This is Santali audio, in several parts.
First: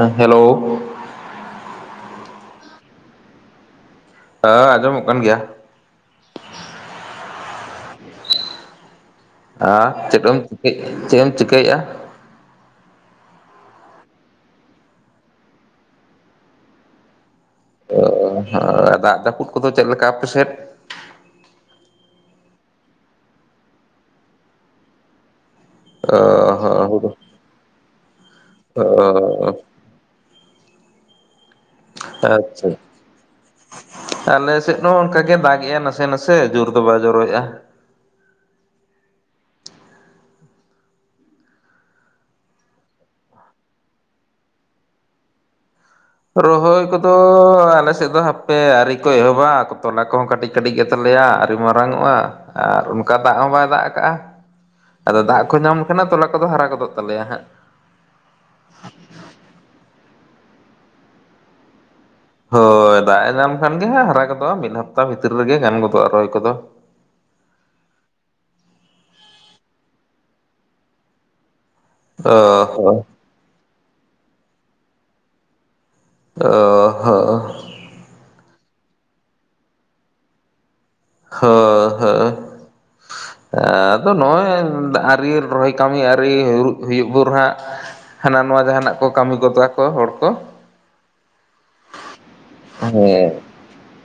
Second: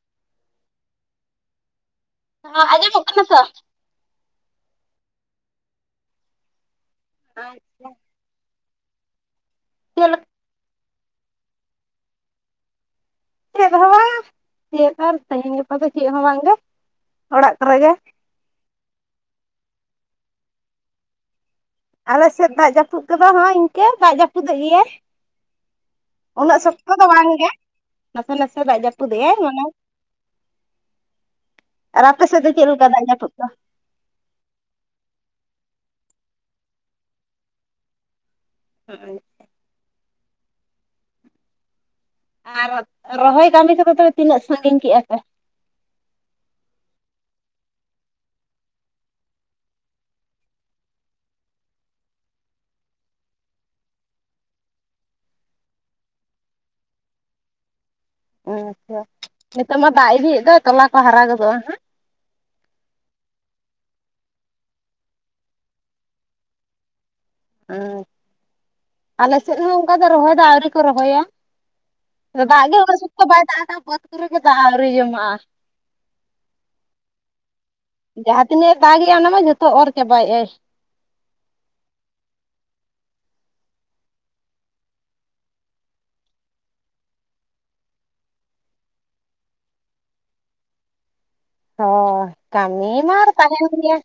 ᱮᱸ ᱦᱮᱞᱳ ᱦᱟᱸ ᱟ-ᱟᱸᱡᱚᱢᱚᱜ ᱠᱟᱱᱟᱥᱟ ᱦᱟ ᱟᱸᱡᱚᱢᱚᱜ ᱠᱟᱱ ᱜᱮᱭᱟ᱾ [unintelligible] ᱟ ᱪᱮᱫ ᱪᱮᱴᱮᱢ ᱪᱤᱠᱟᱹᱭ ᱮᱜ-ᱟ? ᱪᱮᱫ ᱮᱢ ᱪᱤᱠᱟᱹᱭᱮᱫᱼᱟ? ᱪᱮᱫ ᱦᱚᱸ ᱵᱟᱝ ᱪᱮᱫ ᱟᱨ ᱛᱮᱦᱤᱧ ᱜᱟᱯᱟ ᱫᱚ ᱪᱮᱫ ᱦᱚᱸ ᱵᱟᱝᱜᱮ ᱚᱲᱟᱜ ᱠᱚᱨᱮ ᱜᱮ᱾ ᱚ ᱦᱚᱸ ᱫᱟᱜ ᱡᱟᱹᱯᱩᱫ ᱠᱚᱫᱚ ᱪᱮᱫ ᱞᱮᱠᱟ ᱟᱯᱮᱥᱮᱫ? ᱟᱞᱮ ᱥᱮᱫ ᱫᱟᱜ ᱡᱟᱹᱯᱩᱫ ᱠᱚᱫᱚ ᱦᱚᱸ ᱤᱱᱠᱟᱹ ᱫᱟᱜ ᱡᱟᱹᱯᱩᱫᱮᱜ ᱜᱮᱭᱟᱭ᱾ ᱩᱱᱟᱹᱜ ᱥᱚᱠᱛᱚ ᱫᱚ ᱵᱟᱝ ᱜᱮ, ᱱᱟᱥᱮ ᱱᱟᱥᱮ ᱫᱟᱜ ᱡᱟᱹᱯᱩᱫᱮᱜᱼᱟᱭ ᱢᱟᱱᱮ ᱟᱨ ᱟᱯᱮ ᱥᱮᱫ ᱫᱚ ᱪᱮᱫ ᱟᱪᱪᱷᱟ᱾ ᱞᱮᱠᱟ ᱫᱟᱜ ᱡᱟᱹᱯᱩᱫ ᱫᱚ? ᱟᱞᱮ ᱥᱮᱫ ᱦᱚᱸ ᱚᱱᱠᱟᱜᱮ ᱫᱟᱜ ᱮᱜᱼᱟ ᱱᱟᱥᱮ ᱱᱟᱥᱮ ᱡᱳᱨ ᱫᱚ ᱵᱟᱭ ᱡᱚᱨᱚᱭᱮᱜᱼᱟ᱾ [unintelligible] ᱟᱨ ᱨᱚᱦᱚᱭ ᱠᱟᱹᱢᱤ ᱠᱚᱫᱚ ᱛᱚᱵᱮ ᱛᱤᱱᱟᱹᱜ ᱥᱟᱺᱜᱤᱧ ᱠᱮᱜᱼᱟ ᱯᱮ? ᱨᱚᱦᱚᱭ ᱠᱚᱫᱚ ᱟᱞᱮᱥᱮᱫ ᱫᱚ ᱦᱟᱯᱮ ᱟᱹᱨᱤ ᱠᱚ ᱮᱦᱚᱵᱟ ᱛᱚᱞᱟ ᱠᱚᱦᱚᱸ ᱠᱟᱹᱴᱤᱡ ᱠᱟᱹᱴᱤᱡ ᱜᱮᱛᱟᱞᱮᱭᱟ ᱟᱨᱨᱤ ᱢᱟᱨᱟᱝ ᱚᱜᱼᱟ ᱟᱨ ᱚᱱᱠᱟ ᱫᱟᱜ ᱦᱚᱸ ᱵᱟᱭ ᱫᱟᱜ ᱟᱠᱟᱜᱼᱟ᱾ ᱟᱫᱚ ᱫᱟᱜ ᱠᱚ ᱧᱟᱢ ᱞᱮᱠᱷᱟᱱ ᱛᱚᱞᱟ ᱠᱚᱫᱚ ᱦᱟᱨᱟ ᱜᱚᱫᱚᱜ ᱛᱟᱞᱮᱭᱟ ᱦᱟᱸᱜ᱾ ᱟᱪᱪᱷᱟ ᱱᱤᱛᱚᱜ ᱢᱟ ᱫᱟᱜ ᱤᱫᱤᱭᱮᱫ ᱫᱚ ᱛᱚᱞᱟ ᱠᱚ ᱦᱟᱨᱟ ᱜᱚᱫᱚᱜᱼᱟ ᱦᱟᱸᱜ᱾ ᱦᱳᱭ ᱫᱟᱜ ᱮ ᱧᱟᱢ ᱠᱷᱟᱱ ᱜᱮ ᱦᱟᱸᱜ ᱦᱟᱨᱟ ᱜᱚᱫᱚᱜᱼᱟ ᱢᱤᱫ ᱦᱟᱯᱛᱟ ᱵᱷᱤᱛᱤᱨ ᱨᱮᱜᱮ ᱜᱟᱱ ᱜᱚᱫᱚᱜᱼᱟ ᱨᱚᱦᱚᱭ ᱠᱚᱫᱚ᱾ [unintelligible] ᱟᱞᱮᱥᱮᱫ ᱦᱚᱸ ᱚᱱᱠᱟ ᱫᱚ ᱨᱚᱦᱚᱭ ᱫᱚ ᱟᱹᱣᱨᱤ ᱠᱚ ᱨᱚᱦᱚᱭᱟ ᱚ ᱫᱟᱜ ᱦᱚᱸ ᱜᱮ ᱵᱟᱭ ᱫᱟᱜ ᱮᱫᱟ ᱵᱟᱹᱫᱽ ᱠᱚᱨᱮ ᱜᱮ ᱫᱟᱜ ᱟᱹᱣᱨᱤ ᱡᱚᱢᱟᱜᱼᱟ᱾ ᱚ ᱚᱦᱚᱻ ᱡᱟᱦᱟᱸ ᱛᱤᱱᱟᱹᱜ ᱮ ᱫᱟᱜᱮᱟᱭ ᱚᱱᱟᱢᱟ ᱡᱚᱛᱚ ᱚᱨ ᱪᱟᱵᱟᱭ ᱮᱜ ᱟᱭ᱾ ᱦᱳᱭ ᱦᱳ ᱟᱫᱚ ᱱᱚᱜᱼᱚᱭ ᱟᱹᱨᱤ ᱨᱚᱦᱚᱭ ᱠᱟᱹᱢᱤ ᱟᱹᱨᱤ ᱦᱩᱭᱩᱜ ᱵᱚᱱ ᱦᱟᱸᱜ᱾ ᱦᱟᱱᱟ ᱱᱚᱣᱟ ᱡᱟᱦᱟᱱᱟᱜ ᱠᱚ ᱠᱟᱹᱢᱤ ᱜᱚᱫᱟ ᱠᱚ ᱦᱚᱲ ᱠᱚ᱾ ᱦᱚ ᱠᱟᱹᱢᱤ ᱦᱮᱸ ᱢᱟ ᱟᱨ ᱛᱟᱦᱮᱱ ᱜᱮᱭᱟ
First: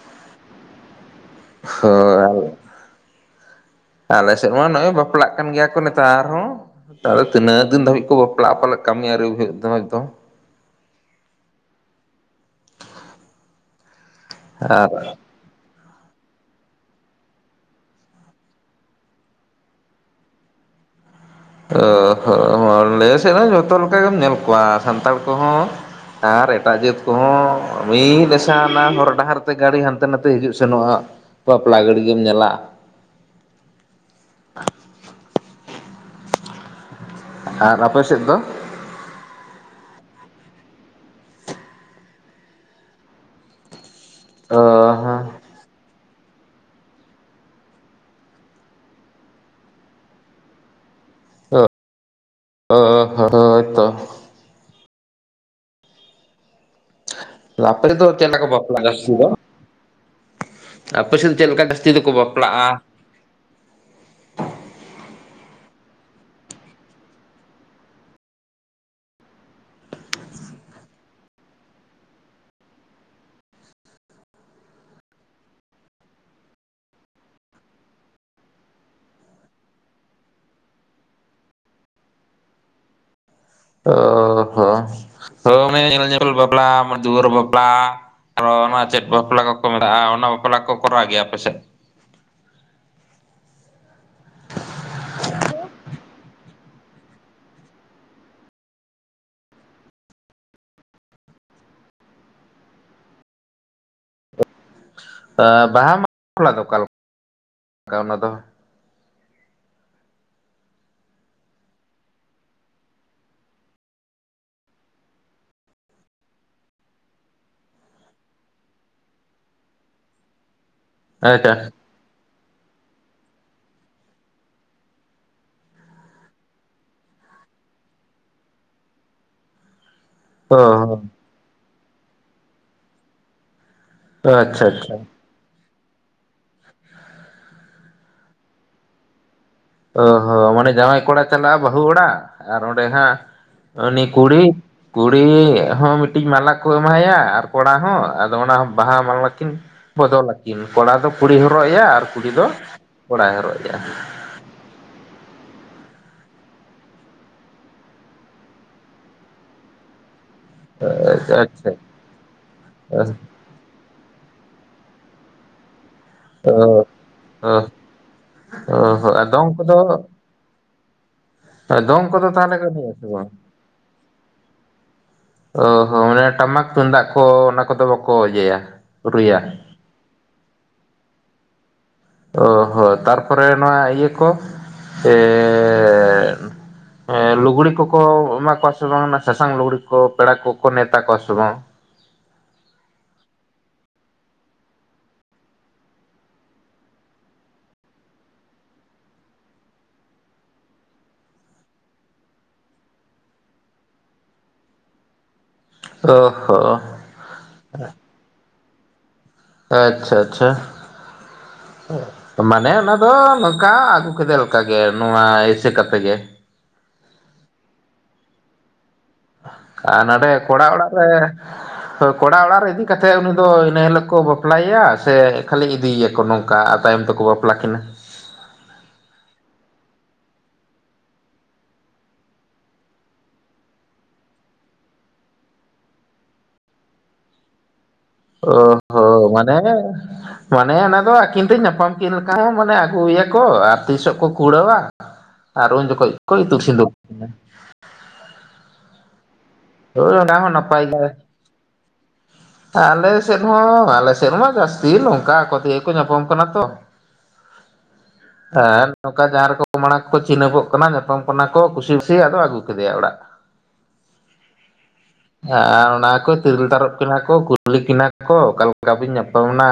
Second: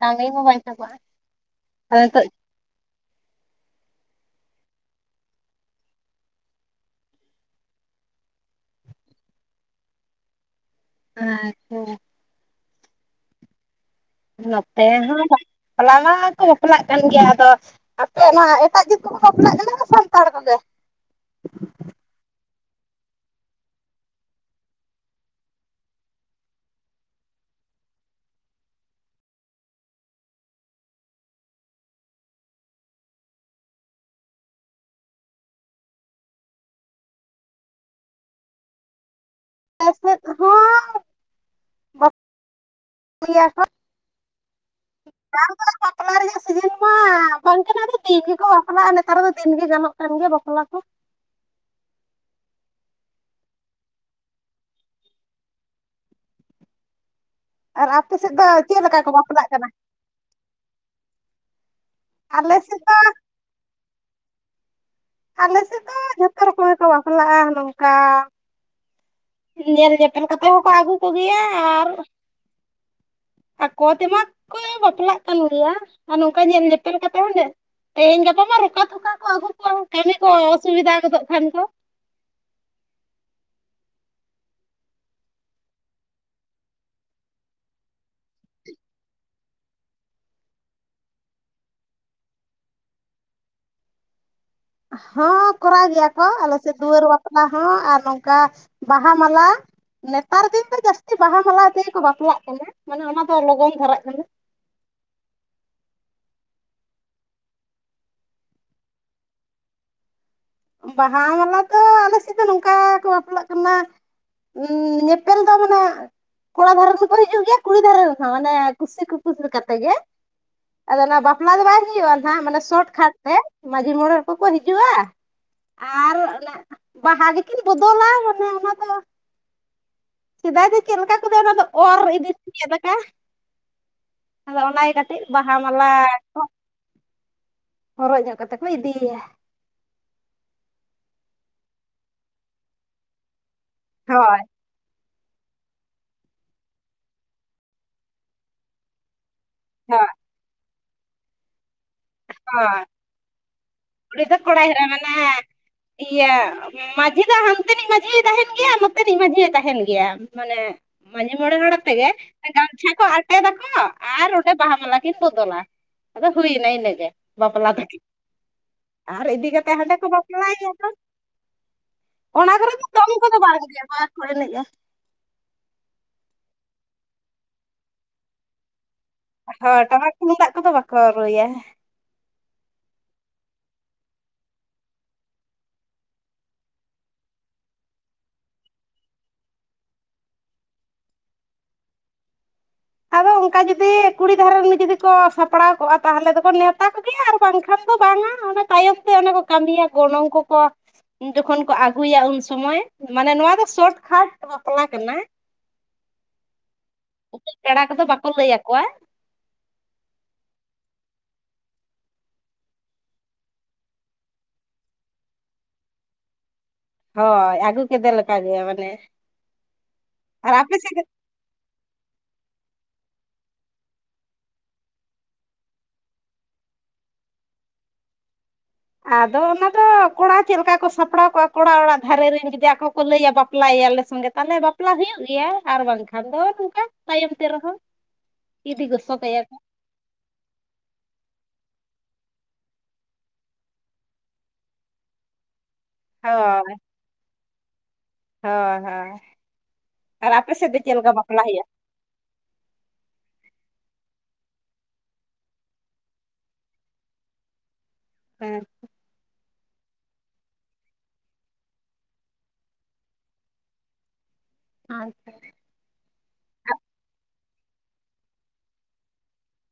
ᱠᱟᱹᱢᱤ ᱢᱟ ᱵᱟᱭ ᱪᱟᱵᱟᱜᱼᱟ᱾ ᱦᱳ ᱟᱫᱚ ᱱᱤᱛᱚᱜ [unintelligible] ᱟᱞᱮᱥᱮᱫ ᱢᱟ ᱱᱚᱜᱼᱚᱭ ᱵᱟᱯᱞᱟᱜ ᱠᱟᱱ ᱜᱮᱭᱟ ᱠᱚ ᱱᱮᱛᱟᱨ ᱦᱚᱸ᱾ ᱛᱟᱦᱚᱞᱮ ᱛᱤᱱᱟᱹᱜ ᱫᱤᱱ ᱫᱷᱟᱹᱵᱤᱡ ᱠᱚ ᱵᱟᱯᱞᱟᱜ-ᱟ ᱯᱟᱞᱮᱜ ᱠᱟᱹᱢᱤ ᱟᱹᱣᱨᱤ ᱦᱩᱭᱩᱜ ᱫᱷᱟᱹᱵᱤᱡ ᱫᱚ ᱾ ᱟᱪᱪᱷᱟ ᱾ ᱱᱚᱛᱮ ᱟᱨ ᱦᱚᱸ ᱵᱟᱯᱞᱟ ᱢᱟ ᱠᱚ ᱵᱟᱯᱞᱟᱜ ᱠᱟᱱ ᱜᱮᱭᱟ ᱟᱫᱚ ᱟᱯᱮ ᱚᱱᱟ ᱮᱴᱟᱜ ᱡᱟᱹᱛ ᱠᱚ ᱵᱟᱯᱞᱟᱜ ᱠᱟᱱᱟ ᱥᱟᱱᱛᱟᱲ ᱠᱚᱜᱮ? ᱚ ᱦᱚᱸ ᱟᱞᱮ ᱥᱮᱫ ᱦᱚᱸ ᱡᱚᱛᱚ ᱞᱮᱠᱟ ᱜᱮᱢ ᱧᱮᱞ ᱠᱚᱣᱟ ᱥᱟᱱᱛᱟᱲ ᱠᱚᱦᱚᱸ ᱟᱨ ᱮᱴᱟᱜ ᱡᱟᱹᱛ ᱠᱚᱦᱚᱸ ᱢᱤᱫ ᱟᱥᱟ ᱟᱱᱟ ᱦᱚᱨ ᱰᱟᱦᱟᱨ ᱛᱮ ᱜᱟᱹᱰᱤ ᱦᱟᱱᱛᱮ ᱱᱟᱛᱮ ᱦᱤᱡᱩᱜ ᱥᱮᱱᱚᱜᱼᱟ ᱾ ᱵᱟᱯᱞᱟ ᱜᱟᱹᱰᱤ ᱜᱮᱢ ᱧᱮᱞᱟ ᱾ ᱟᱨ ᱟᱯᱮ ᱥᱮᱫ ᱫᱚ? ᱟᱞᱮ ᱥᱮᱫ ᱦᱚᱸ [unintelligible] ᱚ ᱦᱚᱻ ᱱᱮᱛᱟᱨ ᱫᱚ ᱵᱟᱯᱞᱟ ᱨᱮᱭᱟᱜ ᱥᱤᱡᱤᱱ ᱢᱟ ᱵᱟᱝ ᱠᱟᱱᱟ ᱟᱫᱚ ᱫᱤᱱ ᱜᱮᱠᱚ ᱵᱟᱯᱞᱟᱜᱼᱟ ᱱᱮᱛᱟᱨ ᱫᱚ ᱫᱤᱱ ᱜᱮ ᱜᱟᱱᱚᱜ ᱠᱟᱱ ᱜᱮ ᱵᱟᱯᱞᱟ ᱠᱚ ᱾ [unintelligible] ᱦᱳᱭ ᱛᱚ ᱾ ᱟᱨ ᱞᱟᱯᱮ ᱫᱚ ᱟᱯᱮ ᱪᱮᱜ ᱥᱮᱫ ᱞᱮᱠᱟ ᱠᱚ ᱪᱮᱫ ᱵᱟᱯᱞᱟᱜ ᱞᱮᱠᱟ ᱠᱚ ᱡᱟᱹᱥᱛᱤ ᱫᱚ? ᱵᱟᱯᱞᱟᱜ ᱠᱟᱱᱟ ᱟᱯᱮ ᱥᱮᱫ ᱫᱚ ᱪᱮᱫ ᱞᱮᱠᱟ ᱡᱟᱹᱥᱛᱤ ᱫᱚᱠᱚ ᱟᱞᱮ ᱵᱟᱯᱞᱟᱜᱼᱟ? ᱥᱮᱫ ᱫᱚ ᱟᱞᱮ ᱥᱮᱫ ᱫᱚ ᱡᱷᱚᱛᱚ ᱨᱚᱠᱚᱢ ᱜᱮᱠᱚ ᱵᱟᱯᱞᱟᱜᱼᱟ, ᱱᱚᱝᱠᱟ ᱧᱮᱞ ᱧᱮᱯᱮᱞ ᱠᱟᱛᱮᱜ ᱦᱚᱸᱠᱚ ᱟᱹᱜᱩ ᱠᱚᱜᱮᱭᱟ ᱟᱨ ᱟᱠᱚ ᱛᱮᱢᱟ ᱠᱚ ᱵᱟᱯᱞᱟᱜ ᱠᱟᱱ ᱜᱮᱭᱟ ᱟᱨ ᱱᱚᱝᱠᱟ ᱧᱮᱞ ᱧᱮᱯᱮᱞ ᱠᱟᱛᱮ ᱦᱚᱸ ᱛᱮᱦᱮᱧ ᱜᱟᱯᱟ ᱢᱟ ᱨᱚᱠᱟ ᱛᱷᱚᱠᱟ ᱠᱚ ᱟᱹᱜᱩ ᱠᱚᱣᱟ ᱠᱟᱹᱢᱤ ᱠᱚ ᱚᱥᱩᱵᱤᱫᱷᱟ ᱜᱚᱫᱚᱜ ᱠᱷᱟᱱ ᱠᱚ ᱾ ᱦᱳ ᱦᱳ, ᱦᱚ [unintelligible] ᱵᱟᱯᱞᱟ ᱢᱟᱱᱮ ᱫᱩᱣᱟᱹᱨ ᱵᱟᱯᱞᱟ ᱟᱨᱚ ᱚᱱᱟ ᱪᱮᱫ ᱵᱟᱯᱞᱟ ᱠᱚᱠᱚ ᱢᱮᱛᱟᱜᱼᱟ ᱚᱱᱟ ᱵᱟᱯᱞᱟ ᱠᱚ ᱠᱚᱨᱟᱣ ᱜᱮᱭᱟ ᱟᱯᱮ ᱥᱮᱫ? ᱦᱚᱸ ᱠᱚᱨᱟᱣ ᱜᱮᱭᱟ ᱠᱚ ᱟᱞᱮ ᱥᱮᱫ ᱫᱩᱣᱟᱹᱨ ᱵᱟᱯᱞᱟ ᱦᱚᱸ ᱟᱨ ᱱᱚᱝᱠᱟ ᱵᱟᱦᱟ ᱢᱟᱞᱟ ᱱᱮᱛᱟᱨ ᱫᱤᱱ ᱫᱚ ᱡᱟᱹᱥᱛᱤ ᱵᱟᱦᱟ ᱢᱟᱞᱟ ᱛᱮᱜᱮ ᱠᱚ ᱵᱟᱯᱞᱟᱜ ᱠᱟᱱᱟ ᱢᱟᱱᱮ ᱚᱱᱟ ᱫᱚ ᱞᱚᱜᱚᱱ ᱫᱷᱟᱨᱟᱜ ᱠᱟᱱᱟ ᱾ ᱵᱟᱦᱟ ᱢᱟᱞᱟ ᱫᱚ ᱚᱠᱟ ᱞᱮᱠᱟ ᱚᱱᱟ ᱫᱚ? ᱵᱟᱦᱟ ᱢᱟᱞᱟ ᱫᱚ ᱟᱞᱮ ᱥᱮᱫ ᱫᱚ ᱱᱚᱝᱠᱟ ᱠᱚ ᱵᱟᱯᱞᱟᱜ ᱠᱟᱱᱟ ᱩᱸ ᱧᱮᱯᱮᱞ ᱫᱚ ᱢᱟᱱᱮ ᱠᱚᱲᱟ ᱫᱷᱟᱨᱮ ᱠᱚᱠᱚ ᱦᱤᱡᱩᱜ ᱜᱮᱭᱟ ᱠᱩᱲᱤ ᱫᱷᱟᱨᱮ ᱨᱮᱱ ᱦᱚᱸ ᱢᱟᱱᱮ ᱠᱩᱥᱤ ᱠᱩᱯᱩᱥᱤ ᱠᱟᱛᱮ ᱜᱮ ᱟᱫᱚ ᱚᱱᱟ ᱵᱟᱯᱞᱟ ᱫᱚ ᱟᱪᱪᱷᱟ ᱵᱟᱭ ᱦᱩᱭᱩᱜᱼᱟ ᱱᱟᱦᱜ ᱢᱟᱱᱮ ᱥᱚᱴ ᱠᱷᱟᱴ ᱛᱮ ᱢᱹᱡᱷᱤ ᱢᱚᱬᱮ ᱠᱚᱠᱚ ᱦᱤᱡᱩᱜᱼᱟ ᱟᱨ ᱚᱱᱟ ᱵᱟᱦᱟ ᱜᱮᱠᱤᱱ ᱵᱚᱫᱚᱞᱟ ᱢᱟᱱᱮ ᱚᱱᱟ ᱫᱚ ᱥᱮᱫᱟᱭ ᱫᱚ ᱪᱮᱫ ᱚ ᱞᱮᱠᱟ ᱠᱮᱫᱟ ᱚᱱᱟ ᱫᱚ ᱚᱨ ᱤᱫᱤ [unintelligible] ᱞᱮᱠᱟ ᱾ ᱟᱫᱚ ᱟᱪᱪᱷᱟ ᱚᱱᱟ ᱜᱮ ᱟᱪᱪᱷᱟ ᱠᱟᱹᱴᱤᱡ ᱵᱟᱦᱟ ᱢᱟᱞᱟ ᱠᱚ ᱦᱚᱨᱚᱜ ᱧᱚᱜ ᱠᱟᱛᱮ ᱠᱚ ᱤᱫᱤᱭᱮᱭᱟ ᱾ ᱚ ᱦᱚᱸ ᱢᱟᱱᱮ ᱡᱟᱶᱟᱭ ᱠᱚᱲᱟ ᱪᱟᱞᱟᱜᱼᱟ ᱵᱟᱹᱦᱩ ᱚᱲᱟᱜ ᱟᱨ ᱚᱸᱰᱮ ᱦᱟᱸᱜ ᱩᱱᱤ ᱦᱳᱭ ᱠᱩᱲᱤ ᱠᱩᱲᱤ ᱦᱚᱸ ᱢᱤᱫᱴᱤᱡ ᱢᱟᱞᱟ ᱠᱚ ᱮᱢᱟᱭᱟ ᱟᱨ ᱠᱚᱲᱟ ᱦᱚᱸ ᱟᱫᱚ ᱚᱱᱟ ᱵᱟᱦᱟ ᱢᱟᱞᱟ ᱠᱤᱱ ᱦᱳᱭ ᱵᱚᱫᱚᱞ ᱟᱹᱠᱤᱱ ᱠᱚᱲᱟ ᱫᱚ ᱠᱩᱲᱤᱭ ᱦᱚᱨᱚᱜ ᱮᱭᱟ ᱟᱨ ᱠᱩᱲᱤ ᱫᱚ ᱠᱚᱲᱟᱭ ᱦᱚᱨᱚᱜ ᱮᱭᱟ ᱾ ᱠᱩᱲᱤ ᱫᱚ ᱠᱚᱲᱟ ᱦᱚᱨᱚ ᱢᱟᱱᱮ ᱤᱭᱟᱹ ᱢᱟᱹᱡᱷᱤ ᱫᱚ ᱦᱟᱱᱛᱮ ᱱᱤᱡ ᱢᱟᱹᱡᱷᱤᱭ ᱛᱟᱦᱮᱱ ᱜᱮᱭᱟ ᱱᱚᱛᱮ ᱱᱤᱡ ᱢᱟᱹᱡᱷ ᱦᱚᱸᱭ ᱛᱟᱦᱮᱱ ᱜᱮᱭᱟ ᱾ ᱢᱟᱱᱮ ᱢᱟᱹᱡᱷᱤ ᱢᱚᱬᱮ ᱟᱪᱪᱷᱟ ᱦᱚᱲ ᱟᱛᱮ ᱜᱮ ᱜᱟᱢᱪᱷᱟ ᱠᱚ ᱟᱴᱮᱫ ᱫᱟᱠᱚ ᱟᱨ ᱚᱸᱰᱮ ᱵᱟᱦᱟ ᱢᱟᱞᱟ ᱠᱤᱱ ᱵᱚᱫᱚᱞᱟ ᱟᱫᱚ ᱦᱩᱭ ᱱᱟ ᱤᱱᱟᱹᱜᱮ ᱵᱟᱯᱞᱟ ᱛᱟᱠᱤᱱ ᱾ ᱚ ᱾ ᱟᱨ ᱤᱫᱤ ᱠᱟᱛᱮᱜ ᱦᱟᱸᱰᱮ ᱠᱚ ᱵᱟᱯᱞᱟᱭ ᱭᱟ ᱟᱫᱚ ᱫᱚᱝ ᱠᱚᱫᱚ ᱾ ᱚᱱᱟ ᱛᱟᱦᱚᱞᱮ ᱠᱚ ᱠᱚᱨᱮ ᱫᱚ ᱮᱱᱮᱡ ᱟᱥᱮ ᱫᱚᱢ ᱠᱚᱫᱚ ᱵᱟᱝ ᱜᱮᱭᱟ ᱵᱟ ᱠᱚ ᱮᱱᱮᱡᱼᱟ ᱾ ᱚ ᱦᱚᱸ ᱢᱟᱱᱮ ᱴᱟᱢᱟᱠ ᱛᱩᱢᱫᱟᱜ ᱠᱚ ᱚᱱᱟ ᱠᱚᱫᱚ ᱵᱟᱠᱚ ᱤᱭᱟᱹᱭᱟ ᱨᱩᱭᱟ? ᱦᱳᱭ ᱴᱟᱢᱟᱠ ᱛᱩᱢᱫᱟᱜ ᱠᱚᱫᱚ ᱵᱟᱠᱚ ᱨᱩᱭᱟ ᱾ ᱚ ᱦᱚᱸ ᱛᱟᱨᱯᱚᱨᱮ ᱱᱚᱣᱟ ᱤᱭᱟᱹ ᱠᱚ ᱮᱸᱻ ᱞᱩᱜᱽᱲᱤ ᱠᱚᱠᱚ ᱮᱢᱟ ᱠᱚᱣᱟ ᱥᱮ ᱵᱟᱝ ᱚᱱᱟ ᱥᱟᱥᱟᱝ ᱞᱩᱜᱽᱲᱤ ᱠᱚ ᱯᱮᱲᱟ ᱠᱚᱠᱚ ᱱᱮᱶᱛᱟ ᱠᱚᱣᱟ ᱥᱮ ᱵᱟᱝ? ᱟᱫᱚ ᱚᱱᱠᱟ ᱡᱩᱫᱤ ᱠᱩᱲᱤ ᱫᱷᱟᱨᱮ ᱨᱮᱱ ᱡᱩᱫᱤ ᱠᱚ ᱥᱟᱯᱲᱟᱣ ᱠᱚᱜᱼᱟ ᱛᱟᱦᱚᱞᱮ ᱫᱚᱠᱚ ᱱᱮᱣᱛᱟ ᱠᱚᱜᱮᱭᱟ ᱟᱨ ᱵᱟᱝᱠᱷᱟᱱ ᱫᱚ ᱵᱟᱝᱼᱟ ᱚᱱᱟ ᱛᱟᱭᱚᱢ ᱛᱮ ᱚᱱᱮ ᱠᱚ ᱠᱟᱹᱢᱤᱭᱟ ᱜᱚᱱᱚᱝ ᱠᱚᱠᱚ ᱡᱚᱠᱷᱚᱱ ᱠᱚ ᱟᱹᱜᱩᱭᱟ ᱩᱱ ᱥᱩᱢᱚᱭ ᱢᱟᱱᱮ ᱱᱚᱣᱟ ᱫᱚ ᱥᱚᱨᱚᱴᱠᱟᱴ ᱵᱟᱯᱞᱟ ᱠᱟᱱᱟ ᱚ ᱦᱚ ᱯᱮᱲᱟ ᱠᱚᱫᱚ ᱵᱟᱠᱚ ᱞᱟᱹᱭ ᱟᱠᱚᱣᱟ ᱟᱪᱪᱷᱟ ᱟᱪᱪᱷᱟ ᱢᱟᱱᱮ ᱚᱱᱟ ᱫᱚ ᱱᱚᱝᱠᱟ ᱟᱹᱜᱩ ᱠᱮᱫᱮ ᱞᱮᱠᱟᱜ ᱜᱮ ᱱᱚᱣᱟ ᱮᱥᱮ ᱠᱟᱛᱮ ᱜᱮ ᱦᱳᱭ ᱟᱹᱜᱩ ᱠᱮᱫᱮ ᱞᱮᱠᱟ ᱜᱮ ᱢᱟᱱᱮ ᱟᱨ ᱱᱟᱸᱰᱮ ᱟᱨ ᱠᱚᱲᱟ ᱟᱯᱮ ᱚᱲᱟᱜ ᱥᱮᱫ ᱨᱮ ᱦᱳᱭ ᱠᱚᱲᱟ ᱚᱲᱟᱜ ᱨᱮ ᱤᱫᱤ ᱠᱟᱛᱮᱫ ᱩᱱᱤ ᱫᱚ ᱤᱱᱟᱹ ᱦᱤᱞᱳᱜ ᱠᱚ ᱵᱟᱯᱞᱟᱭᱮᱭᱟ ᱥᱮ ᱠᱷᱟᱹᱞᱤ ᱤᱫᱤᱭᱮᱭᱟᱠᱚ ᱱᱚᱝᱠᱟ ᱟᱨ ᱛᱟᱭᱚᱢ ᱛᱮᱠᱚ ᱵᱟᱯᱞᱟ ᱵᱟᱯᱞᱟ ᱠᱤᱱᱟ ᱟᱫᱚ ᱚᱱᱟ ᱫᱚ ᱠᱚᱲᱟ ᱪᱮᱫ ᱞᱮᱠᱟ ᱠᱚ ᱥᱟᱯᱲᱟᱣ ᱠᱚᱜᱼᱟ ᱠᱚᱲᱟ ᱚᱲᱟᱜ ᱫᱷᱟᱨᱮ ᱨᱮᱱ ᱡᱩᱫᱤ ᱟᱠᱚ ᱠᱚ ᱞᱟᱹᱭᱟ ᱵᱟᱯᱞᱟᱭᱮᱭᱟ ᱞᱮ ᱥᱚᱸᱜᱮ ᱛᱮ ᱛᱟᱦᱚᱞᱮ ᱵᱟᱯᱞᱟ ᱦᱩᱭᱩᱜ ᱜᱮᱭᱟ ᱟᱨ ᱵᱟᱝᱠᱷᱟᱱ ᱫᱚ ᱱᱚᱝᱠᱟ ᱛᱟᱭᱚᱢ ᱛᱮ ᱨᱮᱦᱚᱸ ᱚ ᱤᱫᱤ ᱜᱚᱥᱚ ᱦᱚᱸ ᱠᱟᱭᱟ ᱢᱟᱱᱮ ᱠᱚ ᱢᱟᱱᱮ ᱚᱱᱟ ᱫᱚ ᱟᱹᱠᱤᱱ ᱛᱮ ᱧᱟᱯᱟᱢ ᱠᱤᱱ ᱞᱮᱠᱟ ᱦᱚᱸ ᱢᱟᱱᱮ ᱟᱹᱜᱩᱮᱭᱟᱠᱚ ᱟᱨ ᱛᱤᱥ ᱦᱚᱸᱠᱚ ᱠᱩᱲᱟᱹᱣᱟ ᱟᱨ ᱩᱱ ᱡᱚᱠᱷᱚᱡ ᱠᱚ ᱤᱛᱩᱡ ᱥᱤᱸᱫᱩᱨ ᱦᱳᱭ ᱦᱳᱭ ᱦᱳᱭ ᱦᱳᱭ ᱟᱨ ᱚᱱᱟ ᱟᱯᱮ ᱦᱚᱸ ᱥᱮᱫ ᱫᱚ ᱪᱮᱫ ᱞᱮᱠᱟ ᱵᱟᱯᱞᱟ ᱦᱩᱭᱩᱜᱼᱟ ᱟᱞᱮᱥᱮᱫ ᱦᱚᱸ ᱟᱞᱮᱥᱮᱫ ᱢᱟ ᱡᱟᱹᱥᱛᱤ ᱱᱚᱝᱠᱟ ᱟᱠᱚ ᱛᱮᱜᱮ ᱠᱚ ᱧᱟᱯᱟᱢ ᱠᱟᱱᱟ ᱛᱚ ᱦᱮᱸ ᱱᱚᱝᱠᱟ ᱡᱟᱦᱟᱸ ᱨᱮᱠᱚ ᱢᱟᱲᱟᱝ ᱠᱚᱠᱚ ᱪᱤᱱᱦᱟᱹᱯᱚᱜ ᱠᱟᱱᱟ ᱧᱟᱯᱟᱢ ᱠᱟᱱᱟ ᱠᱚ ᱠᱩᱥᱤ ᱠᱩᱥᱤ ᱟᱫᱚ ᱟᱹᱜᱩ ᱠᱮᱫᱮᱭᱟ ᱚᱲᱟᱜ [inaudible] ᱟᱪᱪᱷᱟ ᱟᱨ ᱚᱱᱟ ᱠᱚ ᱛᱤᱨᱟᱞ ᱛᱟᱨᱚᱵ ᱠᱤᱱᱟᱹ ᱠᱚ ᱠᱩᱞᱤ ᱠᱤᱱᱟ ᱠᱚ ᱚᱠᱟ ᱞᱮᱠᱟ ᱵᱤᱱ ᱧᱟᱯᱟᱢ ᱮᱱᱟ?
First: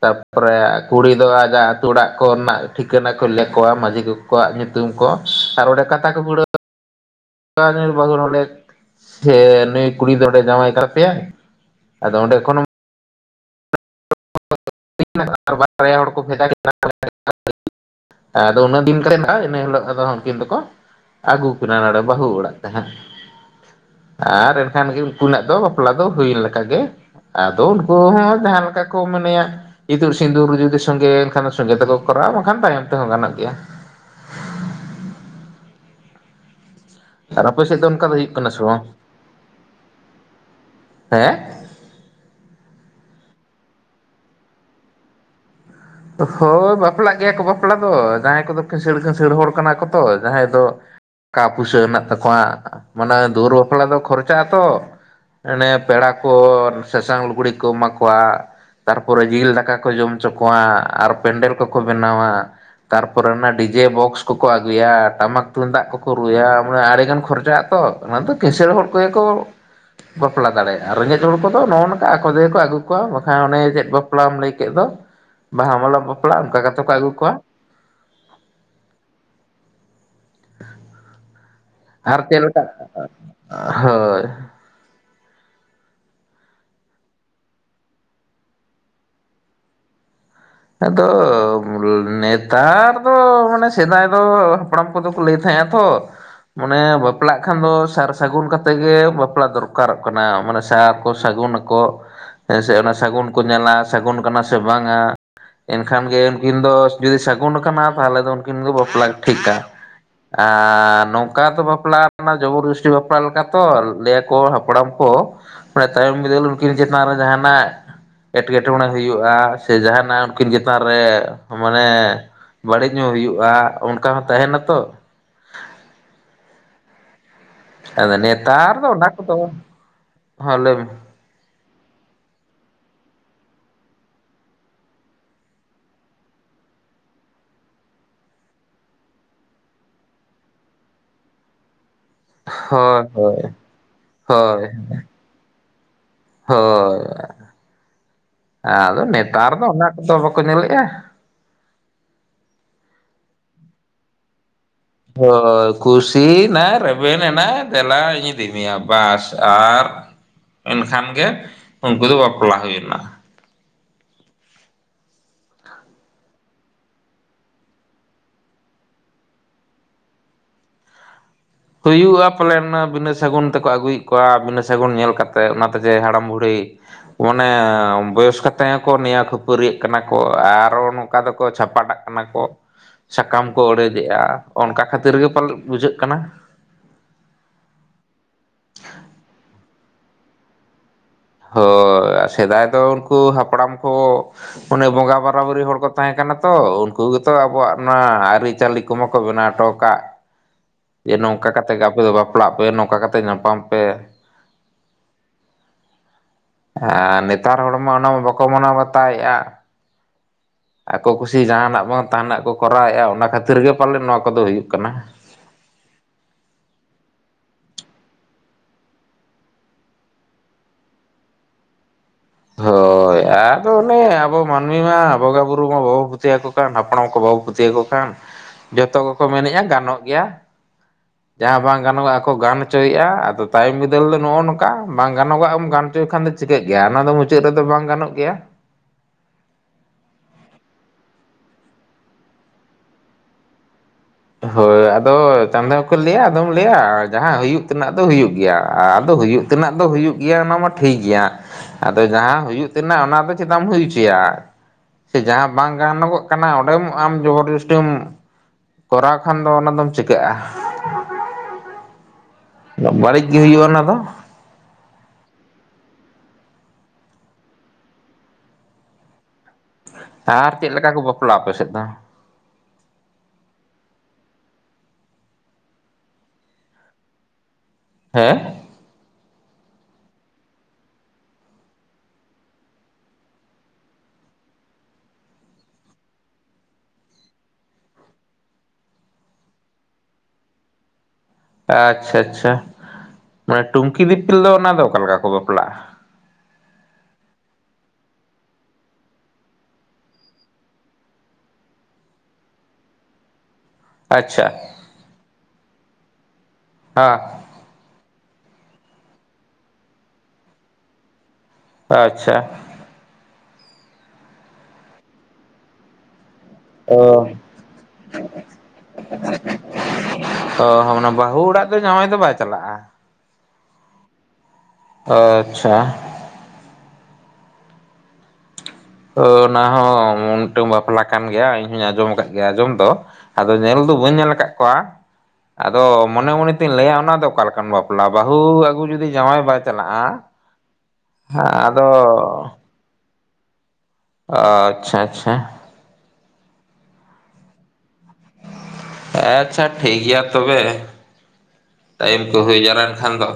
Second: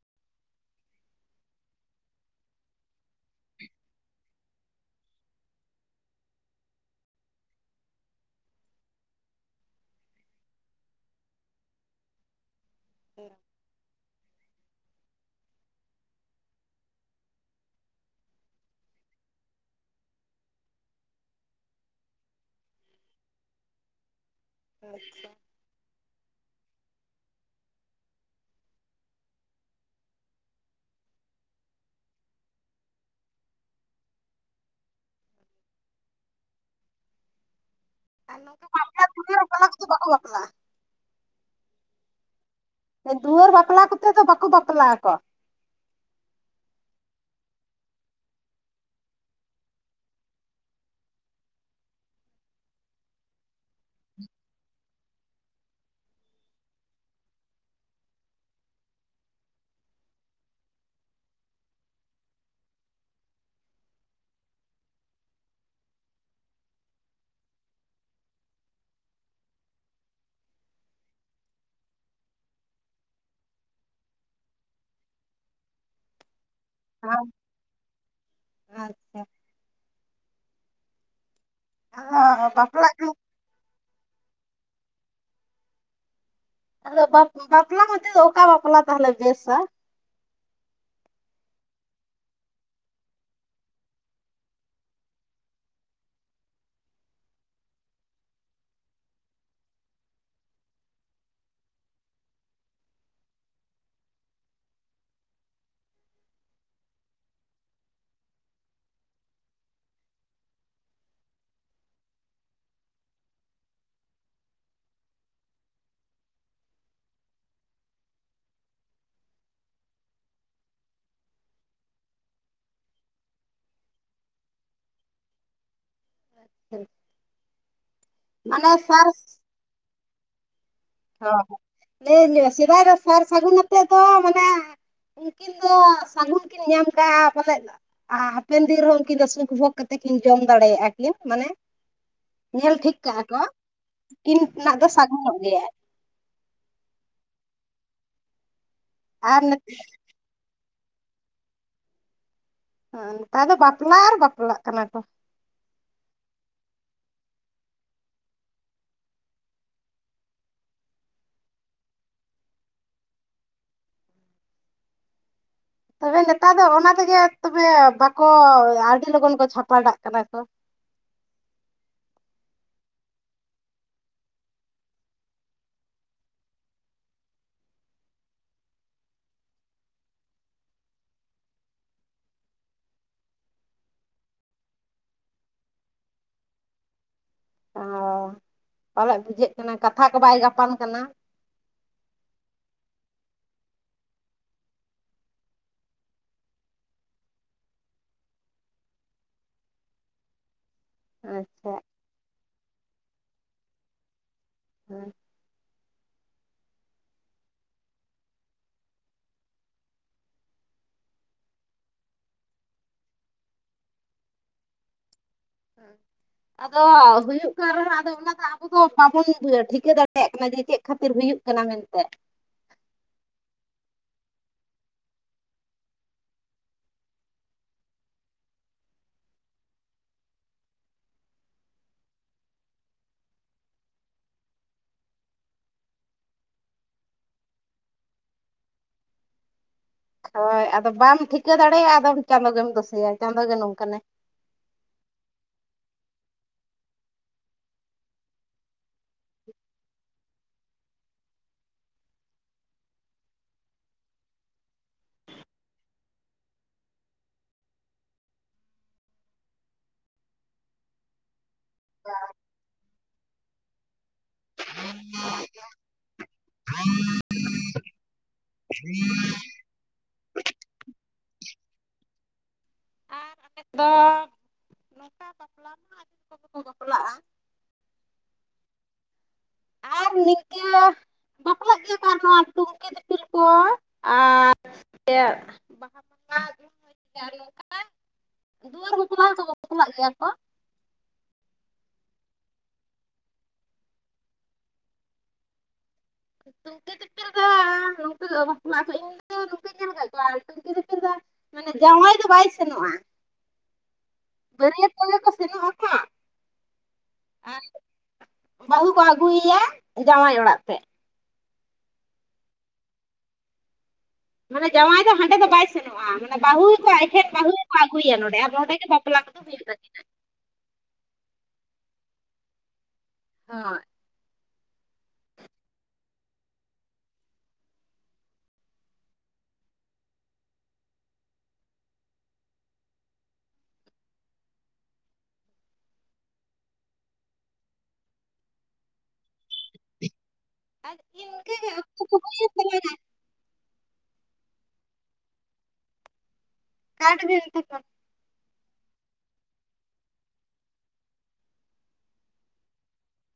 ᱛᱟᱯᱚᱨᱮ ᱠᱩᱲᱤ ᱫᱚ ᱟᱡᱟᱜ ᱟᱹᱛᱩ ᱚᱲᱟᱜ ᱠᱚ ᱨᱮᱱᱟᱜ ᱴᱷᱤᱠᱟᱹᱱᱟ ᱠᱚ ᱞᱮ ᱠᱚᱣᱟ ᱢᱟᱺᱡᱷᱤ ᱠᱚ ᱠᱚᱣᱟᱜ ᱧᱩᱛᱩᱢ ᱠᱚ ᱟᱨ ᱚᱸᱰᱮ ᱠᱟᱛᱟ ᱠᱚ ᱠᱩᱲᱟᱹᱣ [unintelligible] ᱥᱮ ᱱᱩᱭ ᱠᱩᱲᱤ ᱫᱚ ᱱᱚᱰᱮ ᱡᱟᱢᱟᱭ ᱛᱟᱯᱮᱭᱟᱭ! ᱟᱫᱚ ᱚᱸᱰᱮ ᱠᱷᱚᱱᱚ ᱦᱮ ᱾ [inaudible] ᱵᱟᱨᱭᱟ ᱦᱚᱲ ᱠᱚ ᱵᱷᱮᱡᱟ ᱠᱤᱱᱟᱹ ᱾ ᱟᱫᱚ ᱩᱱᱟᱹᱜ ᱫᱤᱱ ᱠᱟᱛᱮ ᱱᱟᱦᱟᱜ ᱤᱱᱟᱹ ᱦᱤᱞᱳᱜ ᱟᱫᱚ ᱩᱱᱠᱤᱱ ᱫᱚᱠᱚ ᱟᱹᱜᱩ ᱠᱤᱱᱟ ᱱᱚᱲᱮ ᱵᱟᱹᱦᱩ ᱚᱲᱟᱜ ᱛᱮ ᱦᱟᱸᱜ ᱟᱨ ᱮᱱᱠᱷᱟᱱ ᱜᱮ ᱩᱱᱠᱤᱱᱟᱜ ᱫᱚ ᱵᱟᱯᱞᱟ ᱫᱚ ᱦᱩᱭᱮᱱ ᱞᱮᱠᱟ ᱜᱮ, ᱟᱫᱚ ᱩᱱᱠᱩ ᱦᱚᱸ ᱡᱟᱦᱟᱸ ᱞᱮᱠᱟ ᱠᱚ ᱢᱚᱱᱮᱭᱟ ᱤᱛᱩᱫ ᱥᱤᱸᱫᱩᱨ ᱡᱩᱫᱤ ᱥᱚᱸᱜᱮ ᱮᱱᱠᱷᱟᱱ ᱥᱚᱸᱜᱮ ᱛᱮᱠᱚ ᱠᱚᱨᱟᱣᱟ ᱵᱟᱝᱠᱷᱟᱱ ᱛᱟᱭᱚᱢ ᱛᱮᱦᱚᱸ ᱜᱟᱱᱚᱜ ᱜᱮᱭᱟ ᱾ ᱟᱨ ᱟᱯᱮ ᱥᱮᱫ ᱫᱚ ᱚᱱᱠᱟ ᱫᱚ ᱦᱩᱭᱩᱜ ᱟᱨ ᱠᱟᱱᱟ ᱥᱮ ᱱᱚᱝᱠᱟ ᱵᱟᱝ? ᱵᱟᱯᱞᱟ ᱫᱩᱣᱟᱹᱨ ᱵᱟᱯᱞᱟ ᱠᱚᱫᱚ ᱵᱟᱠᱚ ᱵᱟᱯᱞᱟᱜᱼᱟ ᱦᱮᱸ! ᱫᱩᱦᱟᱹᱨ ᱵᱟᱯᱞᱟ ᱠᱚᱛᱮ ᱫᱚ ᱵᱟᱠᱚ ᱵᱟᱯᱞᱟ ᱟᱠᱚ ᱾ ᱦᱳᱭ, ᱵᱟᱯᱞᱟᱜ ᱜᱮᱭᱟ ᱠᱚ ᱵᱟᱯᱞᱟ ᱫᱚ ᱡᱟᱦᱟᱸᱭ ᱠᱚᱫᱚ ᱠᱤᱸᱥᱟᱹᱲ ᱠᱤᱸᱥᱟᱹᱲ ᱦᱚᱲ ᱠᱟᱱᱟ ᱠᱚ ᱛᱚ ᱡᱟᱦᱟᱸᱭ ᱫᱚ ᱠᱟ ᱯᱩᱭᱥᱟᱹ ᱦᱮᱱᱟᱜ ᱛᱟᱠᱚᱣᱟ, ᱢᱟᱱᱮ ᱫᱩᱣᱟᱹᱨ ᱵᱟᱯᱞᱟ ᱫᱚ ᱠᱷᱚᱨᱪᱟᱜ ᱟᱛᱚ ᱾ ᱮᱱᱮ ᱯᱮᱲᱟ ᱠᱚ ᱥᱟᱥᱟᱝ ᱞᱩᱜᱽᱲᱤᱜ ᱠᱚ ᱮᱢᱟ ᱠᱚᱣᱟ ᱾ ᱛᱟᱨᱯᱚᱨᱮ ᱡᱤᱞ ᱫᱟᱠᱟ ᱠᱚ ᱡᱚᱢ ᱪᱚ ᱠᱚᱣᱟ ᱟᱨ ᱯᱮᱱᱰᱮᱞ ᱠᱚᱠᱚ ᱵᱮᱱᱟᱣᱟ ᱾ ᱛᱟᱨᱯᱚᱨᱮ ᱚᱱᱟ ᱰᱤᱡᱮ ᱵᱚᱠᱥ ᱠᱚᱠᱚ ᱟᱹᱜᱩᱭᱟ, ᱴᱟᱢᱟᱠ ᱛᱩᱢᱫᱟᱜ ᱠᱚᱠᱚ ᱨᱩᱭᱟ ᱢᱟᱱᱮ ᱟᱹᱨᱤᱜᱟᱱ ᱠᱷᱚᱨᱪᱟᱜᱼᱟ ᱛᱚ ᱾ ᱚᱱᱟ ᱫᱚ ᱠᱤᱥᱟᱹᱲ ᱦᱚᱲ ᱠᱚᱜᱮ ᱠᱚ ᱵᱟᱯᱞᱟ ᱫᱟᱲᱮᱭᱟᱜᱼᱟ, ᱨᱮᱸᱜᱮᱡ ᱦᱚᱲ ᱠᱚᱫᱚ ᱱᱚᱜᱼᱚ ᱱᱚᱝᱠᱟ ᱟᱠᱚ ᱛᱮᱠᱚ ᱟᱹᱜᱩ ᱠᱚᱣᱟ ᱾ ᱵᱟᱠᱷᱟᱱ ᱚᱱᱮ ᱪᱮᱫ ᱵᱟᱯᱞᱟᱢ ᱞᱟᱹᱭ ᱠᱮᱫ ᱫᱚ, ᱵᱟᱦᱟ ᱢᱟᱞᱟᱜ ᱵᱟᱯᱞᱟ ᱚᱝᱠᱟ ᱠᱟᱛᱮ ᱠᱚ ᱟᱹᱜᱩ ᱠᱚᱣᱟ ᱾ ᱟᱪᱪᱷᱟ ᱾ ᱟᱨ ᱪᱮᱫ ᱟᱫᱚ ᱞᱮᱠᱟ ᱵᱟᱯᱞᱟᱜ ᱠᱷᱟᱱ [inaudible] ᱦᱳᱭ ᱾ ᱟᱫᱚ ᱵᱟᱯ-ᱵᱟᱯᱞᱟ ᱵᱚᱞᱛᱮ ᱫᱚ ᱚᱠᱟ ᱵᱟᱯᱞᱟ ᱛᱟᱦᱚᱞᱮ ᱵᱮᱥᱟ? ᱟᱫᱚᱻ ᱱᱮᱛᱟᱨ ᱫᱚ ᱢᱟᱱᱮ ᱥᱮᱫᱟᱭ ᱫᱚ ᱦᱟᱯᱲᱟᱢ ᱠᱚ ᱫᱚᱠᱚ ᱞᱟᱹᱭ ᱛᱟᱦᱮᱸᱜᱼᱟ ᱛᱚ ᱢᱟᱱᱮ ᱵᱟᱯᱞᱟᱜ ᱠᱷᱟᱱ ᱫᱚ ᱥᱟᱨ ᱥᱟᱹᱜᱩᱱ ᱠᱟᱛᱮ ᱜᱮ ᱵᱟᱯᱞᱟ ᱫᱚᱨᱠᱟᱨᱚᱜ ᱠᱟᱱᱟ, ᱢᱟᱱᱮ ᱥᱟᱨ ᱠᱚ ᱥᱟᱹᱜᱩᱱᱟ ᱠᱚ, ᱦᱮᱸᱥᱮ ᱚᱱᱟ ᱥᱟᱹᱜᱩᱱ ᱠᱚ ᱧᱮᱞᱟ ᱥᱟᱹᱜᱩᱱ ᱠᱟᱱᱟ ᱥᱮ ᱵᱟᱝᱼᱟ? ᱮᱱᱠᱷᱟᱱ ᱜᱮ ᱩᱱᱠᱤᱱ ᱫᱚ ᱡᱩᱫᱤ ᱥᱟᱹᱜᱩᱱ ᱟᱠᱟᱱᱟ ᱛᱟᱦᱚᱞᱮ ᱫᱚ ᱩᱱᱠᱤᱱ ᱫᱚ ᱵᱟᱯᱞᱟ ᱴᱷᱤᱠᱟ ᱾ ᱟᱻ ᱱᱚᱝᱠᱟ ᱫᱚ ᱵᱟᱯᱞᱟ ᱠᱟᱱᱟ ᱡᱚᱵᱚᱨ ᱡᱚᱥᱛᱤ ᱵᱟᱯᱞᱟ ᱞᱮᱠᱟ ᱛᱚ ᱞᱟᱹᱭ ᱟᱠᱚ ᱦᱟᱯᱲᱟᱢ ᱠᱚ, ᱢᱟᱱᱮ ᱛᱟᱭᱚᱢ ᱵᱤᱫᱟᱹᱞ ᱩᱱᱠᱤᱱ ᱪᱮᱛᱟᱱ ᱨᱮ ᱡᱟᱦᱟᱱᱟᱜ ᱮᱴᱠᱮᱴᱚᱬᱮ ᱦᱩᱭᱩᱜᱼᱟ ᱥᱮ ᱡᱟᱦᱱᱟᱜ ᱱᱟᱜ ᱩᱱᱠᱤᱱ ᱪᱮᱛᱟᱱ ᱨᱮ ᱢᱟᱱᱮ ᱵᱟᱹᱲᱤᱡ ᱧᱚᱜ ᱦᱩᱭᱩᱜᱼᱟ ᱚᱱᱠᱟ ᱦᱚᱸ ᱛᱟᱦᱮᱱᱟ ᱛᱚ ᱾ ᱦᱮᱸ ᱾ ᱟᱫᱚ ᱱᱮᱛᱟᱨ ᱫᱚ ᱚᱱᱟ ᱠᱚ ᱠᱚᱫᱚ ᱦᱮᱸ ᱞᱟᱹᱭ ᱢᱮ ᱾ ᱦᱚᱸ ᱦᱚᱸ, ᱞᱮᱧ ᱥᱮᱫᱟᱭ ᱫᱚ ᱥᱟᱨ ᱥᱟᱹᱜᱩᱱ ᱟᱛᱮᱜ ᱫᱚ ᱢᱟᱱᱮ ᱩᱝᱠᱤᱱ ᱫᱚ ᱥᱟᱹᱜᱩᱱ ᱠᱤᱱ ᱧᱟᱢ ᱠᱟᱜᱼᱟ ᱯᱟᱞᱮᱫ ᱫᱚ ᱾ ᱟ ᱦᱟᱯᱮᱱ ᱫᱤᱱ ᱨᱮᱦᱚᱸ ᱩᱱᱠᱤᱱ ᱫᱚ ᱥᱩᱠᱷ ᱵᱷᱳᱜ ᱠᱟᱛᱮ ᱠᱤᱱ ᱡᱚᱢ ᱫᱟᱲᱮᱭᱟᱜᱼᱟ ᱠᱤᱱ, ᱢᱟᱱᱮ ᱧᱮᱞ ᱴᱷᱤᱠ ᱦᱳᱭ ᱠᱟᱜᱼᱟ ᱦᱳᱭ ᱠᱚ ᱠᱤᱱ ᱦᱳᱭ ᱱᱟᱜ ᱫᱚ ᱥᱟᱜᱩᱱᱚᱜ ᱜᱮᱭᱟ ᱾ ᱦᱳᱭ, ᱟᱫᱚ ᱟᱨ ᱱᱮᱛᱟᱨ ᱫᱚ ᱚᱱᱟ ᱠᱚᱫᱚ ᱵᱟᱠᱚ ᱧᱮᱞᱮᱜᱼᱟ ᱾ ᱦᱮᱸ, ᱱᱮᱛᱟᱨ ᱫᱚ ᱵᱟᱯᱞᱟ ᱟᱨ ᱵᱟᱯᱞᱟᱜ ᱠᱟᱱᱟ ᱠᱚ ᱾ ᱦᱳᱭ, ᱠᱩᱥᱤᱭᱱᱟᱭ ᱨᱮᱵᱮᱱᱮᱱᱟᱭ ᱫᱮᱞᱟᱧ ᱤᱫᱤ ᱢᱮᱭᱟ ᱵᱟᱥ ᱟᱨ ᱮᱱᱠᱷᱟᱱ ᱜᱮ ᱩᱝᱠᱩ ᱫᱚ ᱵᱟᱯᱞᱟ ᱦᱩᱭᱱᱟ ᱾ ᱛᱚᱵᱮ ᱱᱮᱛᱟᱨ ᱫᱚ ᱚᱱᱟ ᱛᱮᱜᱮ ᱛᱚᱵᱮ ᱵᱟᱠᱚ ᱟᱹᱰᱤ ᱞᱚᱜᱚᱱ ᱠᱚ ᱪᱷᱟᱯᱟᱰᱟᱜ ᱠᱟᱱᱟ ᱠᱚ ᱾ ᱦᱩᱭᱩᱜᱼᱟ ᱯᱟᱞᱮᱱ ᱚᱱᱟ ᱵᱤᱱᱟᱹ ᱥᱟᱹᱜᱩᱱ ᱛᱮᱠᱚ ᱟᱹᱜᱩᱭᱮᱜ ᱠᱚᱣᱟ, ᱵᱤᱱᱟᱹ ᱥᱟᱹᱜᱩᱱ ᱧᱮᱞ ᱠᱟᱛᱮᱫ ᱚᱱᱟ ᱛᱮᱡᱮ ᱦᱟᱲᱟᱢ ᱵᱩᱲᱦᱤ ᱚᱱᱮ ᱵᱚᱭᱚᱥ ᱠᱟᱛᱮᱫ ᱦᱚᱸᱠᱚ ᱱᱮᱭᱟ ᱠᱷᱟᱹᱯᱟᱹᱨᱤᱭᱟᱜ ᱠᱟᱱᱟ ᱠᱚ ᱟᱨᱚ ᱦᱚᱸ ᱱᱚᱠᱟ ᱫᱚᱠᱚ ᱪᱷᱟᱯᱟᱴᱟᱜ ᱠᱟᱱᱟ ᱠᱚ ᱥᱟᱠᱟᱢ ᱠᱚ ᱚᱲᱮᱡᱮᱜ ᱟ ᱚᱱᱠᱟ ᱠᱷᱟᱹᱛᱤᱨ ᱜᱮ ᱯᱟᱞᱮᱱ ᱵᱩᱡᱷᱟᱹᱜ ᱠᱟᱱᱟ, ᱚᱻ ᱯᱟᱞᱮᱜ ᱵᱩᱡᱷᱟᱹᱜ ᱠᱟᱱᱟ ᱠᱟᱛᱷᱟ ᱠᱚ ᱵᱟᱭ ᱜᱟᱯᱟᱱ ᱠᱟᱱᱟ ᱾ ᱦᱳᱭ ᱥᱮᱫᱟᱭ ᱫᱚ ᱩᱱᱠᱩ ᱦᱟᱯᱲᱟᱢ ᱠᱚ ᱚᱱᱮ ᱵᱚᱸᱜᱟ ᱵᱟᱨᱟ ᱵᱟᱨᱤ ᱦᱚᱲ ᱠᱚ ᱛᱟᱦᱮᱸ ᱠᱟᱱᱟ ᱛᱚ ᱩᱱᱠᱩ ᱜᱮᱛᱚ ᱟᱵᱚᱣᱟᱜ ᱱᱚᱣᱟ ᱟᱹᱨᱤᱪᱟᱹᱞᱤ ᱠᱚᱢᱟ ᱠᱚ ᱵᱮᱱᱟᱣ ᱦᱚᱴᱚ ᱠᱟᱜ, ᱡᱮ ᱱᱚᱝᱠᱟ ᱟᱪᱪᱷᱟ ᱠᱟᱛᱮᱜ ᱜᱮ ᱟᱯᱮ ᱫᱚ ᱵᱟᱯᱞᱟᱜ ᱯᱮ ᱱᱚᱝᱠᱟ ᱠᱟᱛᱮ ᱧᱟᱯᱟᱢ ᱯᱮ ᱾ [unintelligible] ᱟᱨ ᱱᱮᱛᱟᱨ ᱦᱚᱲ ᱢᱟ ᱚᱱᱟ ᱢᱟ ᱵᱟᱠᱚ ᱢᱟᱱᱟᱣ ᱵᱟᱛᱟᱣᱮᱜ-ᱟ ᱾ ᱟᱠᱚ ᱠᱩᱥᱤ ᱡᱟᱦᱟ ᱱᱟᱜ ᱵᱟᱝ ᱛᱟᱦᱟ ᱱᱟᱜ ᱠᱚ ᱠᱚᱨᱟᱣ ᱮᱫᱟ ᱚᱱᱟ ᱠᱷᱟᱹᱛᱤᱨ ᱜᱮ ᱯᱟᱞᱮ ᱱᱚᱣᱟ ᱠᱚᱫᱚ ᱦᱩᱭᱩᱜ ᱠᱟᱱᱟ ᱾ [unintelligible] ᱟᱫᱚ ᱦᱩᱭᱩᱜ ᱠᱟᱱ ᱨᱮᱦᱚᱸ ᱟᱫᱚ ᱚᱱᱟ ᱫᱚ ᱟᱵᱚ ᱫᱚ ᱵᱟᱵᱚᱱ ᱴᱷᱤᱠᱟᱹ ᱫᱟᱲᱮᱭᱟᱜ ᱠᱟᱱᱟ ᱡᱮ ᱪᱮᱫ ᱪᱮᱫ ᱠᱷᱟᱹᱛᱤᱨ ᱦᱩᱭᱩᱜ ᱠᱟᱱᱟ ᱢᱮᱱᱛᱮ ᱾ ᱦᱳᱭ ᱾ ᱟᱫᱚ ᱚᱱᱮ ᱟᱵᱚ ᱢᱟᱹᱱᱢᱤ ᱢᱟ ᱵᱚᱸᱜᱟ ᱵᱩᱨᱩ ᱢᱟ ᱵᱟᱵᱚ ᱯᱟᱹᱛᱤᱭᱟ. ᱣ ᱠᱚ ᱠᱟᱱ ᱦᱟᱯᱲᱟᱢ ᱠᱚ ᱵᱟᱵᱚ ᱯᱟᱹᱛᱤᱭᱟᱹᱣ ᱠᱚ ᱠᱟᱱ, ᱡᱷᱚᱛᱚ ᱠᱚᱠᱚ ᱢᱮᱱᱮᱜ-ᱟ ᱜᱟᱱᱚᱜ ᱜᱮᱭᱟ ᱾ ᱡᱟᱦᱟᱸ ᱵᱟᱝ ᱜᱟᱱᱚᱜᱟᱜ ᱠᱚ ᱜᱟᱱ ᱦᱚᱪᱚᱭᱮᱜ-ᱟ ᱟᱫᱚ ᱛᱟᱭᱚᱢ ᱵᱤᱫᱟᱹᱞ ᱫᱚ ᱱᱚᱜ ᱚᱭ ᱱᱚᱝᱠᱟ ᱵᱟᱝ ᱜᱟᱱᱚᱜᱟ ᱮᱢ ᱜᱟᱱ ᱦᱚᱪᱚᱭ ᱠᱷᱟᱱ ᱫᱚ ᱪᱤᱠᱟᱹᱜ ᱜᱮᱭᱟ ᱚᱱᱟ ᱫᱚ ᱢᱩᱪᱟᱹᱫ ᱨᱮᱫᱚ ᱵᱟᱝ ᱜᱟᱱᱚᱜ ᱜᱮᱭᱟ ᱾ ᱦᱳᱭ ᱟᱫᱚ ᱵᱟᱢ ᱴᱷᱤᱠᱟᱹ ᱫᱟᱲᱮᱭᱟᱜ-ᱟ ᱟᱫᱚ ᱪᱟᱸᱫᱳ ᱜᱮᱢ ᱫᱳᱥᱮᱭᱟ ᱪᱟᱸᱫᱳ ᱜᱮ ᱱᱚᱝᱠᱟ ᱱᱟᱭ ᱾ ᱦᱳᱭ ᱟᱫᱚ ᱪᱟᱸᱫᱳ ᱦᱚᱠᱚ ᱞᱟᱹᱭᱟ ᱟᱫᱚᱢ ᱞᱟᱹᱭᱟ ᱡᱟᱸᱦᱟᱸ ᱦᱩᱭᱩᱜ ᱛᱮᱱᱟᱜ ᱫᱚ ᱦᱩᱭᱩᱜ ᱜᱮᱭᱟ ᱟᱫᱚ ᱦᱩᱭᱩᱜ ᱛᱮᱱᱟᱜ ᱫᱚ ᱦᱩᱭᱩᱜ ᱜᱮᱭᱟ ᱚᱱᱟ ᱢᱟ ᱴᱷᱤᱠ ᱜᱮᱭᱟ, ᱟᱫᱚ ᱡᱟᱸᱦᱟᱸ ᱦᱩᱭᱩᱜ ᱛᱮᱱᱟᱜ ᱚᱱᱟ ᱫᱚ ᱪᱮᱫᱟᱜ ᱮᱢ ᱦᱩᱭᱪᱚᱭᱟ ᱾ ᱥᱮ ᱡᱟᱦᱟᱸ ᱵᱟᱝ ᱜᱟᱱᱚᱜᱚᱜ ᱠᱟᱱᱟ ᱚᱸᱰᱮᱢ ᱟᱢ ᱡᱚᱵᱚᱨᱡᱥᱴᱳᱢ ᱠᱚᱨᱟᱣ ᱠᱷᱟᱱ ᱫᱚ ᱚᱱᱟ ᱫᱚᱢ ᱪᱤᱠᱟᱹᱜ-ᱟ ᱾ [unintelligible] ᱵᱟᱹᱲᱤᱡ ᱜᱮ ᱦᱩᱭᱩᱜ-ᱟ ᱚᱱᱟ ᱫᱚ ᱾ [unintelligible] ᱟᱨ ᱪᱮᱫ ᱞᱮᱠᱟ ᱠᱚ ᱵᱟᱯᱞᱟ-ᱟ ᱟᱯᱮ ᱥᱮᱫ ᱫᱚ? ᱟᱨ ᱟᱞᱮᱫᱚ ᱱᱚᱝᱠᱟ ᱵᱟᱯᱞᱟ ᱢᱟ ᱟᱹᱰᱤ ᱨᱚᱠᱚᱢ ᱠᱚ ᱵᱟᱯᱞᱟ-ᱟ ᱾ ᱦᱮᱸ ᱾ ᱟᱨ ᱱᱤᱝᱠᱟᱹ ᱵᱟᱯᱞᱟᱜ ᱜᱮᱭᱟ ᱠᱚ ᱱᱚᱣᱟ ᱴᱩᱝᱠᱤ ᱫᱤᱯᱤᱞ ᱠᱚ ᱟᱨ ᱤᱭᱟᱹ [unintelligible] ᱫᱩᱣᱟᱹᱨ ᱵᱟᱯᱞᱟ ᱦᱚᱸ ᱠᱚ ᱵᱟᱯᱞᱟᱜ ᱜᱮᱭᱟ ᱠᱚ ᱟᱪᱪᱷᱟ ᱟᱪᱪᱷᱟ, ᱢᱟᱱᱮ ᱴᱩᱢᱠᱤ ᱫᱤᱯᱤᱞ ᱫᱚ ᱚᱱᱟ ᱫᱚ ᱚᱠᱟ ᱞᱮᱠᱟ ᱠᱚ ᱵᱟᱯᱞᱟᱜᱼᱟ ᱾ ᱴᱩᱝᱠᱤ ᱫᱤᱯᱤᱧ ᱫᱚ ᱱᱚᱝᱠᱟ ᱵᱟᱯᱞᱟ [unintelligible] [inaudible] ᱴᱩᱝᱠᱤ ᱫᱤᱯᱤᱞ ᱫᱚ ᱢᱟᱱᱮ ᱡᱟᱶᱟᱭ ᱫᱚ ᱵᱟᱭ ᱥᱮᱱᱚᱜᱼᱟ ᱾ ᱟᱪᱪᱷᱟ ᱾ ᱵᱟᱹᱨᱭᱟᱹᱛ ᱠᱚᱜᱮ ᱠᱚ ᱥᱮᱱ ᱟᱠᱚ ᱦᱮᱸ ᱟᱨ ᱵᱟᱹᱦᱩ ᱠᱚ ᱟᱹᱜᱩᱭᱟ ᱡᱟᱶᱟᱭ ᱚᱲᱟᱜ ᱛᱮ ᱾ ᱟᱪᱪᱷᱟ ᱾ ᱢᱟᱱᱮ ᱡᱟᱶᱟᱭ ᱫᱚ ᱦᱟᱸᱰᱮ ᱫᱚ ᱵᱟᱭ ᱥᱮᱱᱚᱜᱼᱟ ᱾ ᱵᱟᱹᱦᱩ ᱠᱚ ᱚ ᱟᱡᱴᱷᱮᱱ ᱵᱟᱹᱦᱩ ᱠᱚ ᱟᱹᱜᱩᱭᱟ ᱱᱚᱰᱮ ᱟᱨ ᱱᱚᱰᱮ ᱜᱮ ᱵᱟᱯᱞᱟ ᱠᱚᱫᱚ ᱦᱩᱭᱩᱜ ᱛᱟᱹᱠᱤᱱᱟ ᱾ ᱚ ᱢᱟᱱᱮ ᱵᱟᱹᱦᱩ ᱚᱲᱟᱜ ᱫᱚ ᱡᱟᱶᱟᱭ ᱫᱚ ᱵᱟᱭ ᱪᱟᱞᱟᱜᱼᱟ ᱾ ᱦᱳᱭ ᱟᱪᱪᱷᱟ ᱚᱱᱟ ᱦᱚᱸ ᱢᱩᱱᱴᱟᱝ ᱵᱟᱯᱞᱟ ᱠᱟᱱ ᱜᱮᱭᱟ ᱤᱧ ᱦᱚᱸᱧ ᱟᱸᱡᱚᱢ ᱟᱠᱟᱫ ᱜᱮᱭᱟ ᱟᱸᱡᱚᱢ ᱫᱚ, ᱟᱫᱚ ᱧᱮᱞ ᱫᱚ ᱵᱟᱹᱧ ᱧᱮᱞ ᱟᱠᱟᱫ ᱠᱚᱣᱟ᱾ ᱟᱫᱚ ᱢᱚᱱᱮ ᱢᱚᱱᱮ ᱛᱤᱧ ᱞᱟᱹᱭᱟ ᱚᱱᱟ ᱫᱚ ᱚᱠᱟ ᱞᱮᱠᱟᱱ ᱵᱟᱯᱞᱟ ᱵᱟᱹᱦᱩ ᱟᱹᱜᱩ ᱡᱩᱫᱤ ᱡᱟᱶᱟᱭ ᱵᱟᱭ ᱪᱟᱞᱟᱜᱼᱟ᱾ ᱟᱨ ᱦᱮᱸ ᱤᱱᱠᱟᱹ ᱜᱮ ᱟᱫᱚ ᱚᱠᱛᱚ ᱠᱚ ᱦᱩᱭᱮᱱ ᱛᱟᱞᱟᱝᱟ ᱟᱪᱪᱷᱟ ᱟᱪᱪᱷᱟ ᱠᱟᱴ [unintelligible] ᱟᱪᱪᱷᱟ ᱴᱷᱤᱠ ᱜᱮᱭᱟ ᱛᱚᱵᱮ ᱴᱟᱭᱤᱢ ᱠᱚ ᱦᱩᱭ ᱡᱟᱣᱨᱟ ᱮᱱ ᱠᱷᱟᱱ ᱫᱚ᱾